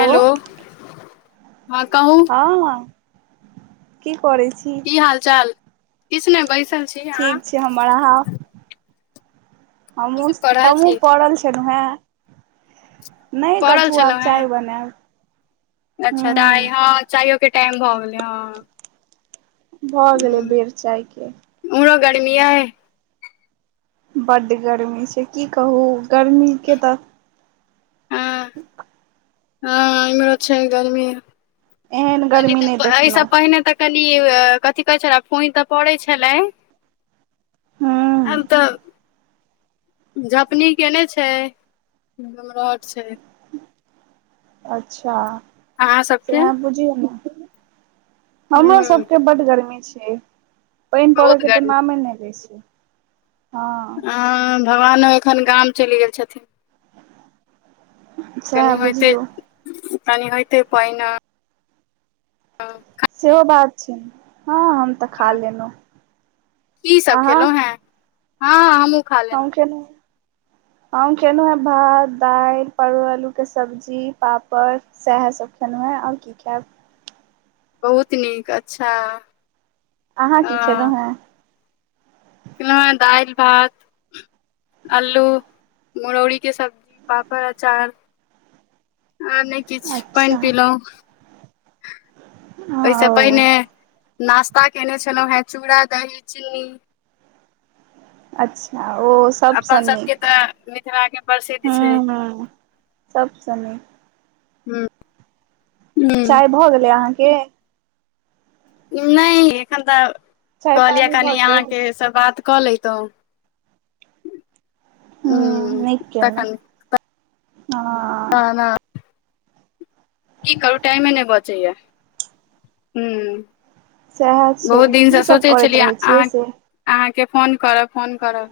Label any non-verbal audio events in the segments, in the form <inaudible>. Hello हँ कहू ह की करे छी की हाल चाल किछ नै बैसल छी अहाँ ठीक छै हमर आहां की सब हमहुँस कऽ रहल हमूँ छी पड़ल छलो है पड़ल छलौ हे <unintelligible> अच्छा टै ह हँ चायो के टाइम भ गेलै हँ भ गेलै हूँ, बेर चाय के उम्हरो गर्मिया यै बड्ड गर्मी छै की कहू गर्मीके तऽ हँ हँ आब इमहरो छै गर्मी एहन गर्मी नहि एहिसँ देखलहुँ पहिने तक कहलिय कथि कहैछ पानि तऽ पड़े छलै हूँ आब तऽ झपनी केने छै <unintelligible> छै अच्छा अहाँ सबके सेहा बुझियौ न हूँ हमर सबके बड गर्मी छै पानि बहुत परैके तऽ गर्मी नामे नै लय छै हँ भगवानो एखन गाम चलि गेल छथिन कनि सएह होइते बुझियौ तनि होइते पानि आ सेहो बात छै हँ तऽ खा लेलहुँ की सब अहाँ खेलहुँ हैं हँ हमूँ हम खेलु हम केलहुँ हैं भात दाल परवल आलू के सब्जी पापड़ सएह सभ खेलो हँ आब की खायब बहुत नीक अच्छा अहाँ की खेलौ हे <unintelligible> दाल भात अल्लू मुरौरी के सब्जी पापड़ अचार आ नहि किछ अच्छा पानि पिलो ओहिसँ पहिने ओ नाश्ता कयने छलहुँ है चूड़ा दही चीनी <inaudible> अच्छा ओ सबसँ अपन सबके नीक तऽ मिथिला के प्रसिद्ध हू छै हू सब स नीक हूँ चाय भ गेलै अहाँके नहि एखन त चाय कहलियै पानी भऽ कनि गेल अहाँके सब बात कलैतो ह हूँ नीक केलहुँ तखन हँ ह न की करूँ टाइमे नहि बचैया हूँ सएह छै बहुत दिनसँ की सब सोचै करैत छलियै रहै छियै अहाँ से अहाँके फोन करब फोन करब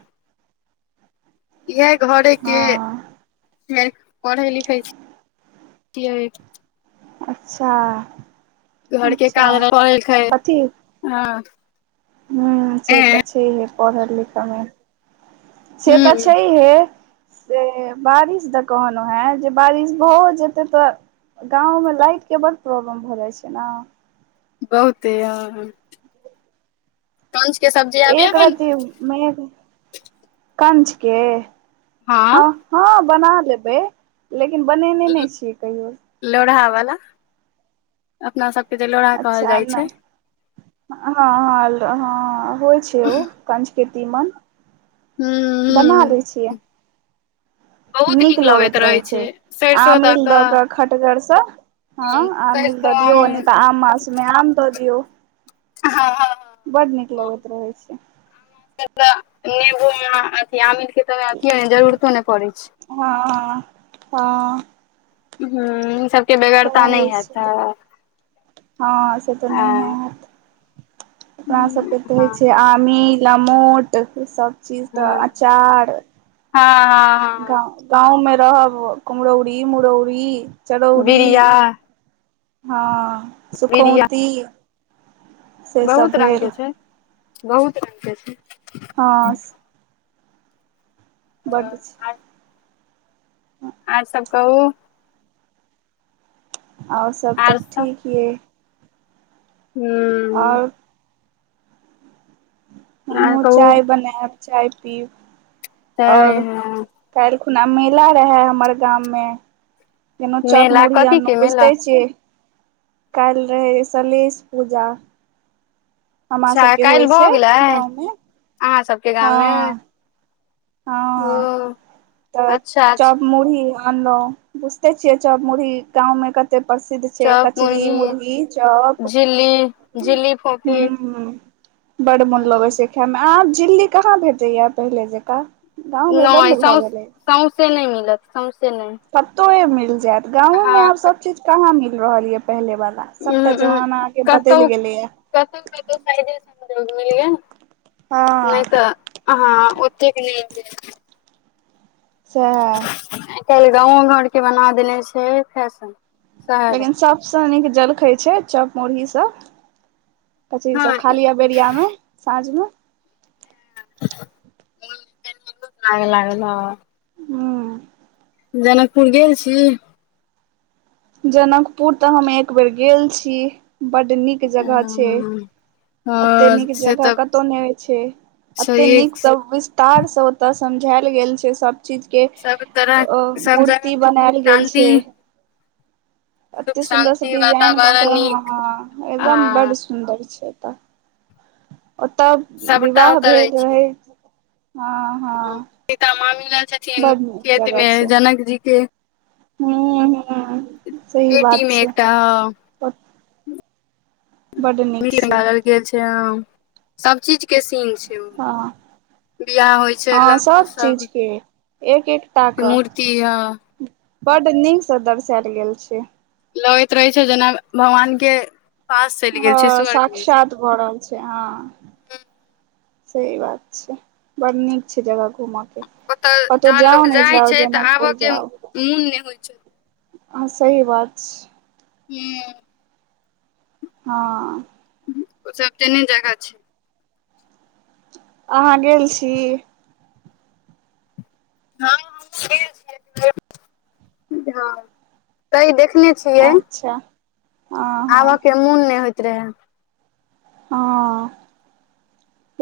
इहे घरे हँ के पढ़ै लिखै छि यै अच्छा घर के अच्छा काम हँ <unintelligible> ह से ए तऽ छै से पढ़ लिखमे से त हूँ छै हे से बारिश दे कहनो हैत जे बारिश भो जेतै त गाँंव में लाइट के बड़ प्रॉब्लम भऽ जाइ छै ने बहुते हॅं कंछ के सब्जी आबैये एक रति बनबऽ मने कंचके हँ हँ बना लेबै लेकिन बनेने नहि छियै कहियो लोरहा वाला अपना सबके जे लाइन अच्छा नहि हँ ह ह होइ छै उ <unintelligible> कंच के तीमन हूँ बना हूँ लेय छियै नीक लगैत रहैत छै आमिल दऽ कऽ खटगरसँ हँ आमील सरिसो दऽ आम दियऔ नहि तऽ आम मास मे आम दऽ दियौ हँ हँ हँ बड नीक लगैत रहैत छै हमरा तऽ <unintelligible> नेबो अथी आमील के तऽ अथि जरूरतो नै पड़ै छै हँ हँ हँ हु सबके सएह बेगैरता नहि होइ हेतै छै हँ से तऽ नहि हैत अपना हँ सभके तऽ होै हँ छै आमील मोटसभ चीज तऽ अचार हँ हँ गा गाँवमे रहब कुम्हरौरी मुरौरी चरौरी बिड़िया हँ बिड़िया सुखौती से सब बहुत रंग भेल के छै बहुत रंग के छै हँ बड छै आ <unintelligible> हू अओर सब कहू अओर सब तऽ ठीक यइ हूँ और आर हमहु कहू चाय बनायब चाय पीयू आओर तऽ काल्हि खुना मेला रहे हमर गाम मे केना चॉप मेला मड़ि कथी आनलौ के मेला बुझै छिय काल्हि रहै सलहेस पूजा हमरा अच्छा सभके काइल होइ भऽ छै गेलै गाँवमे अहाँ सभके हँ गाममे हँ ओ त अच्छा अच्छा चप मुरही आनलहु बुझते छिये चौप मुुरही गांव कत्ते कतै प्रसिद्ध छै कचरी मुरही चैप झिल्ली हुं झिल्ली फोफी बड मन लोगे छै खाइ मे आब झिंगली कहाँ भेटैया पहिले जकाँ गाँवमे नहि बन्द भऽ सौउ गेलै सौउसे नहि मिलत सौउसे नहि कतए मिल जायत गाँवो मे हँ आब क सब चीज कहाँ मिल रहल य पहिले वाला सबटा उहूं उहूं जवाना आगे बदलि कतहु गेले ह कतहु कतहु साेग <unintelligible> मिल हँ नहि तऽ हाँ ओतेक क नहि सैहा आइ काल्हि गाँवो घरके बना देने छै फैशन शहर लेकिन सबसँ नीक जलखाइ छै चैप मुरही सब कचरी हँ सभ खा लिये बेरियामे साँझ मे। आएग लागल है। हूँ। जनकपुर गेल छै। जनकपुर तऽ हम एक बेर गेल छी बड़ निक जगह छै। हँ एते निक से जगह तऽ कतौ नहि होई छै, एते छैहे निक सभ तारसँ ओतय समझायल गेल छै, सभ। चीज के सब तरह सब जगह मूर्ति के सुख बनायल गेल शान्ति छै। सुख अतेक सुन्दर से शान्ति डिजाइन कऽ वातावरण हँ, नीक हँ आ एकदम बड़ सुन्दर छै, एतऽ ओतऽ सबटा विवाह ओतऽ भेल छै रहै। हाँ। सीता माँ आइल छथिन छथिन नीक खेतमे जनकजी के हू, हू। पेटीमे एकटा ह। बड नीक छै मिल गेल छै, सभ चीज के सीन छै। हँ बियाह होइ छै हँ, लड्डू सभ चीज सब के एक एकटा के कऽ। मूर्ति ह बड़ निक से दर्शायल गेल छै। लगैत रहे छै, जेना भगवानके पास चल गेल छै। हँ स्वर्गमे। साक्षात भऽ रहल छै, हँ। सही बात छै, बड़ नीक छै, जगह घूमय के। ओतऽ कातो जहन जाउ लोक ने जाइ जाउ छै तऽ आबऽ जनकपुर के जाउ। मोन नहि होइ छै ह हा, सही बात ह। हँ। ओ सभ तह जगह छै। अहाँ गेल छै। क देखने <unintelligible> अच्छा। हँ हँ आब के मोन नहि होइत रहै हँ।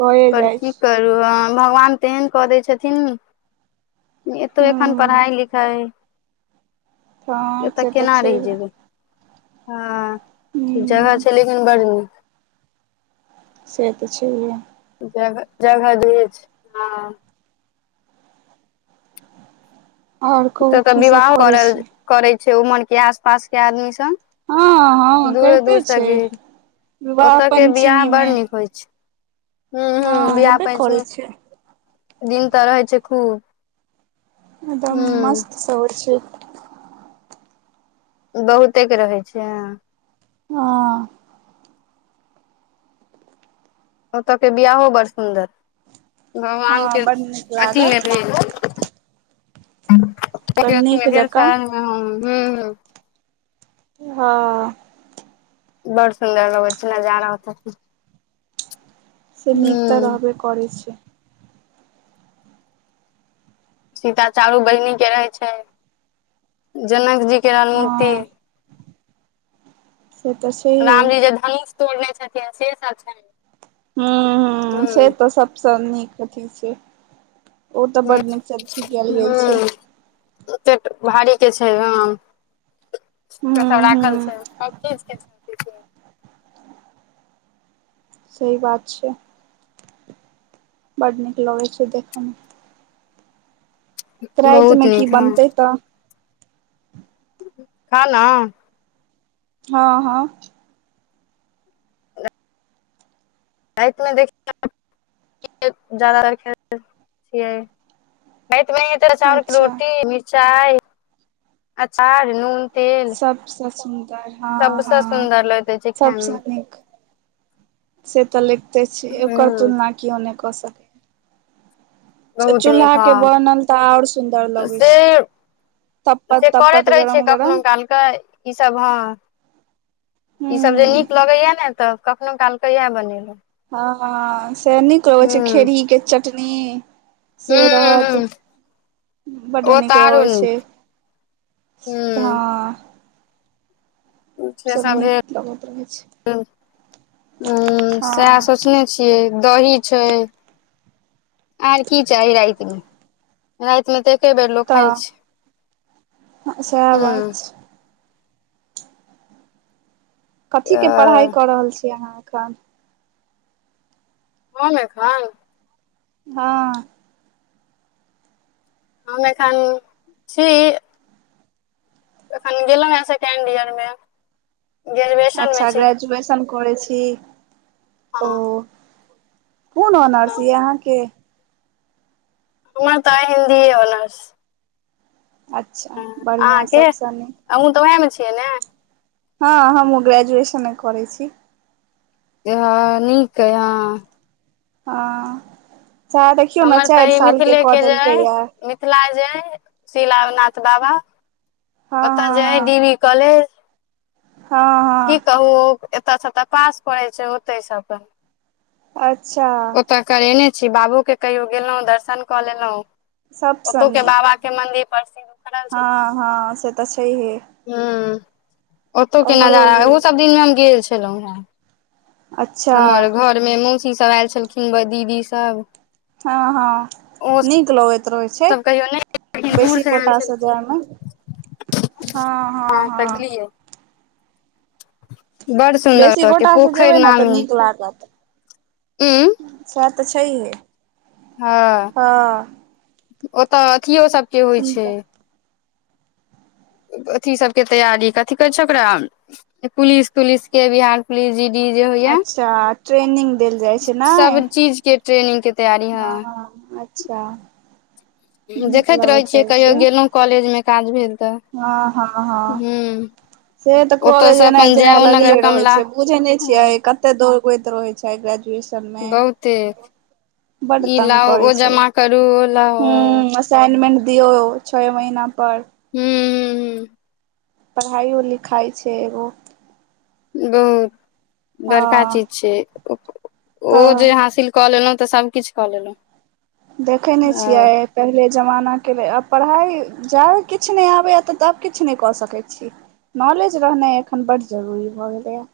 भए पर जाइ कि छै करू हैं, भगवान तेहन कऽ दै छथिन। एतौ एखन हूँ पढ़ाइ लिखाइ। हँ एतय से तऽ केना छै रहि जेयबै। हँ, जगह हूँ छै, लेकिन बड़ निक। सेहत छै हे। जगह जगह दूर छै हँ। आओर कहू से तऽ की सब विवाह करै कर छी करै छै उमर के आस पास के आदमी सभ। हँ हँ दूरो करिते दूरसे छै गिर विवाह ओतय के विवाह पंचमी बड़ मे निक होइ छै। हू, हू हँ विवाह हेबे करै पञ्चमी छै दिन तऽ रहै छै खूब। एकदम मस्त हूँ से होइ छै। बहुते रहै छै। हैं। ओतऽ के बिआह बड़ सुन्दर भगवान के हँ बड नीक अथि मे लागत भेल बड़ नीक दे जकाँ स <unintelligible> हँ। बड सुन्दर लगै छै नजारा ओते के से नीक‌ त रहबे करै छै सीता चारू बहिनी के रहे छै जनक जी के रहल मूर्ति हँ से तऽ छै राम जी जे धनुष तोड़ने छथिन से सब छैन ह ह से तऽ सबस नीक अथी छै ओ त हूँ बड नीक सँ अथी कयल गेल छै ओतेट भारी के छै राम सब हूँ राखल हूँ छै <unintelligible> सही बात छै बड नीक लगैत छै देखयमे त राइत बहुत मे की नीक हँ बनतै तऽ खाना हँ हँ र तमे देखि <unintelligible> जादातर खेल छियै <unintelligible> ते चाावल क अच्छा रोटी मिरचाइ अचार नून तेल सबसँ सुन्दर हँ सबसँ हँ सुन्दर लगैत छै खाय मे सबसँ नीक से त लैगते छीयै ओकर हूँ तुलना केयो न क सकै बहुत नीक चूल्हा के बनल तऽ आओर सुन्दर हँ लगै से छै तपत से तपत करैत रहै छैै गरम कखनो गरम काल क ई सब हँ ई सब जे हूँ नीक लगैया ने तऽ कखनो काल येह बनेलहुँ हाँ हाँ से नीक लगै छै हूँ खेड़हि के चटनी से हूँ रहत हूँ बड ओ तऽ नीक आरो लगे नीक छै हँ से सब सभ नीक लगैत रहै छै भेल हँ सएह सोचने छियै दही छै आर की चाही राति मे राति मे त के बेर लोक खाय तऽ छै हँ सएह बात ह छै कथी के पढ़ाई अ क रहल छी अहाँ एखन हम एखन हँ हम एखन छी एखन गेला हे सेकेंड ईयर मे ग्रेजुएशन मे अच्छा छी ग्रेजुएशन करै छी हँ ओ कोन ऑनर्स य अहाँके हमरा ता हिन्दी होऑनर्स अच्छा बढ़िया सब सँ नीक अहुँ त ओएहे मे छियै ने हँ हमूँ ग्रेजुएशने करैत छी इह नीक ए हऽ ह च देखियौ ने हमर तऽ चारि ई साल के कऽ मिथिलेके जे देलकै अइ यए मिथिला जे हय शीला नाथ बाबा ओतऽ जे हय हँ डी वी कॉलेज हाँ हाँ की कहू एतय छऽ पास पड़ै छै ओते से तऽ अच्छा आ ओतऽ करेने छी बाबू के कहियो गेलहुँ दर्शन कऽ लेलहुँ सभसँ ओतो के नीक बाबा के मंदिर प्रसिद्ध उखड़ल छै हाँ से तऽ छेहिए ह ओतौ के नजारा ये ओहो सब दिन मे हम गेल छलहुँं हे अच्छा हमर घरमे मौसीसभ आयल छलखिन दीदीसभ हँ हँ नीक लगे छै सब कहियो नहि लेकिन दूर बेसी से आयल कोटा छलखिन जायमे हँ हँ तऽ हँ गेलियै बड़ सुन्दर बेसी त के गोटा से पोखरि जेबै नामी <unintelligible> ह तऽ छैहे हँ हँ ओतऽ अथिियो सबके होइ छै सुनता अथी सबके तैयारी कथी कहै छै ओकरा पुलिस तुलिस के बिहार पली डी जे होइ य अच्छा ट्रेनिंग देल जाइ छै ने सब चीज के ट्रेनिंग के तैयारी हँ अच्छा नीक देखैत रहै लगैत छियै कहियो छै गेलहुं कॉलेज मे काज भेल तऽ हँ हँ हँ हूँ से तऽ कहले ओतय से जेनाइ अपन जेनाइ जयउ नगर लगले रहैत कमला छै बुझे नहि हँ छियै कत एते दौड़ गैत रहैत छै ग्रेजुएशन बहुते बड ई तंग लाउ करै ओ छै जमा करू ओ लाउ ह हूँ असाइनमेन्ट दियऔ छओ महना पर हू पढ़ाइयो लिखाइ छै एगो बहुत बड़का हँ चीज छै ओ जे तऽ हासिल कऽ लेलहुँ तऽ सभकिछु कऽ लेलहुँ देखै नहि अ छियै पहिले जमानाके लेल आब पढ़ाइ जाब किछु नहि आबैय तऽ तब किछु नहि कऽ सकैत छी नॉलेज रहनाइ एखन बड्ड जरूरी भऽ गेलैय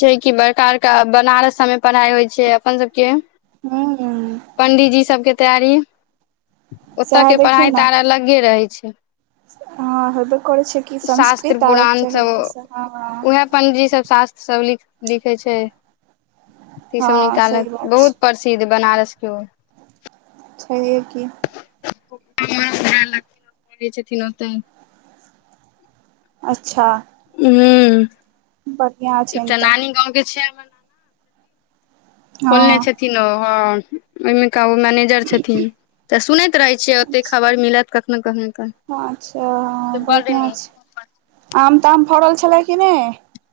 छै कि बड़का बड़का बनारस सबमे पढ़ाई होइ छै अपन सबके हूँ पण्डीजी सबके तैयारी ओतय सएह के देखियौ पढ़ाइ ने तऽ आर अलगे रहै छै हँ होबे करै छै कि शास्त्र संस्कृत आबक चाही ह पणजी सब शास्त्र सब लिखै छै त सब हँ निकालत सही बात छै बहुत प्रसिद्ध बनारस के रैब की लै छथिन ओतऽ अच्छा ह बढ़िआँ छनि एकटाऽ तऽ नानी गाँव के छै हमर बोलने हँ छथिन ओ हँ ओहिमे का ओ मैनेजर छथिन तऽ सुनैत रहैत छियै ओतेक खबर मिलत कखनो कखन क अच्छा से बड बढ़िआं नीक छै आम ताम फड़ल छलै कि नहि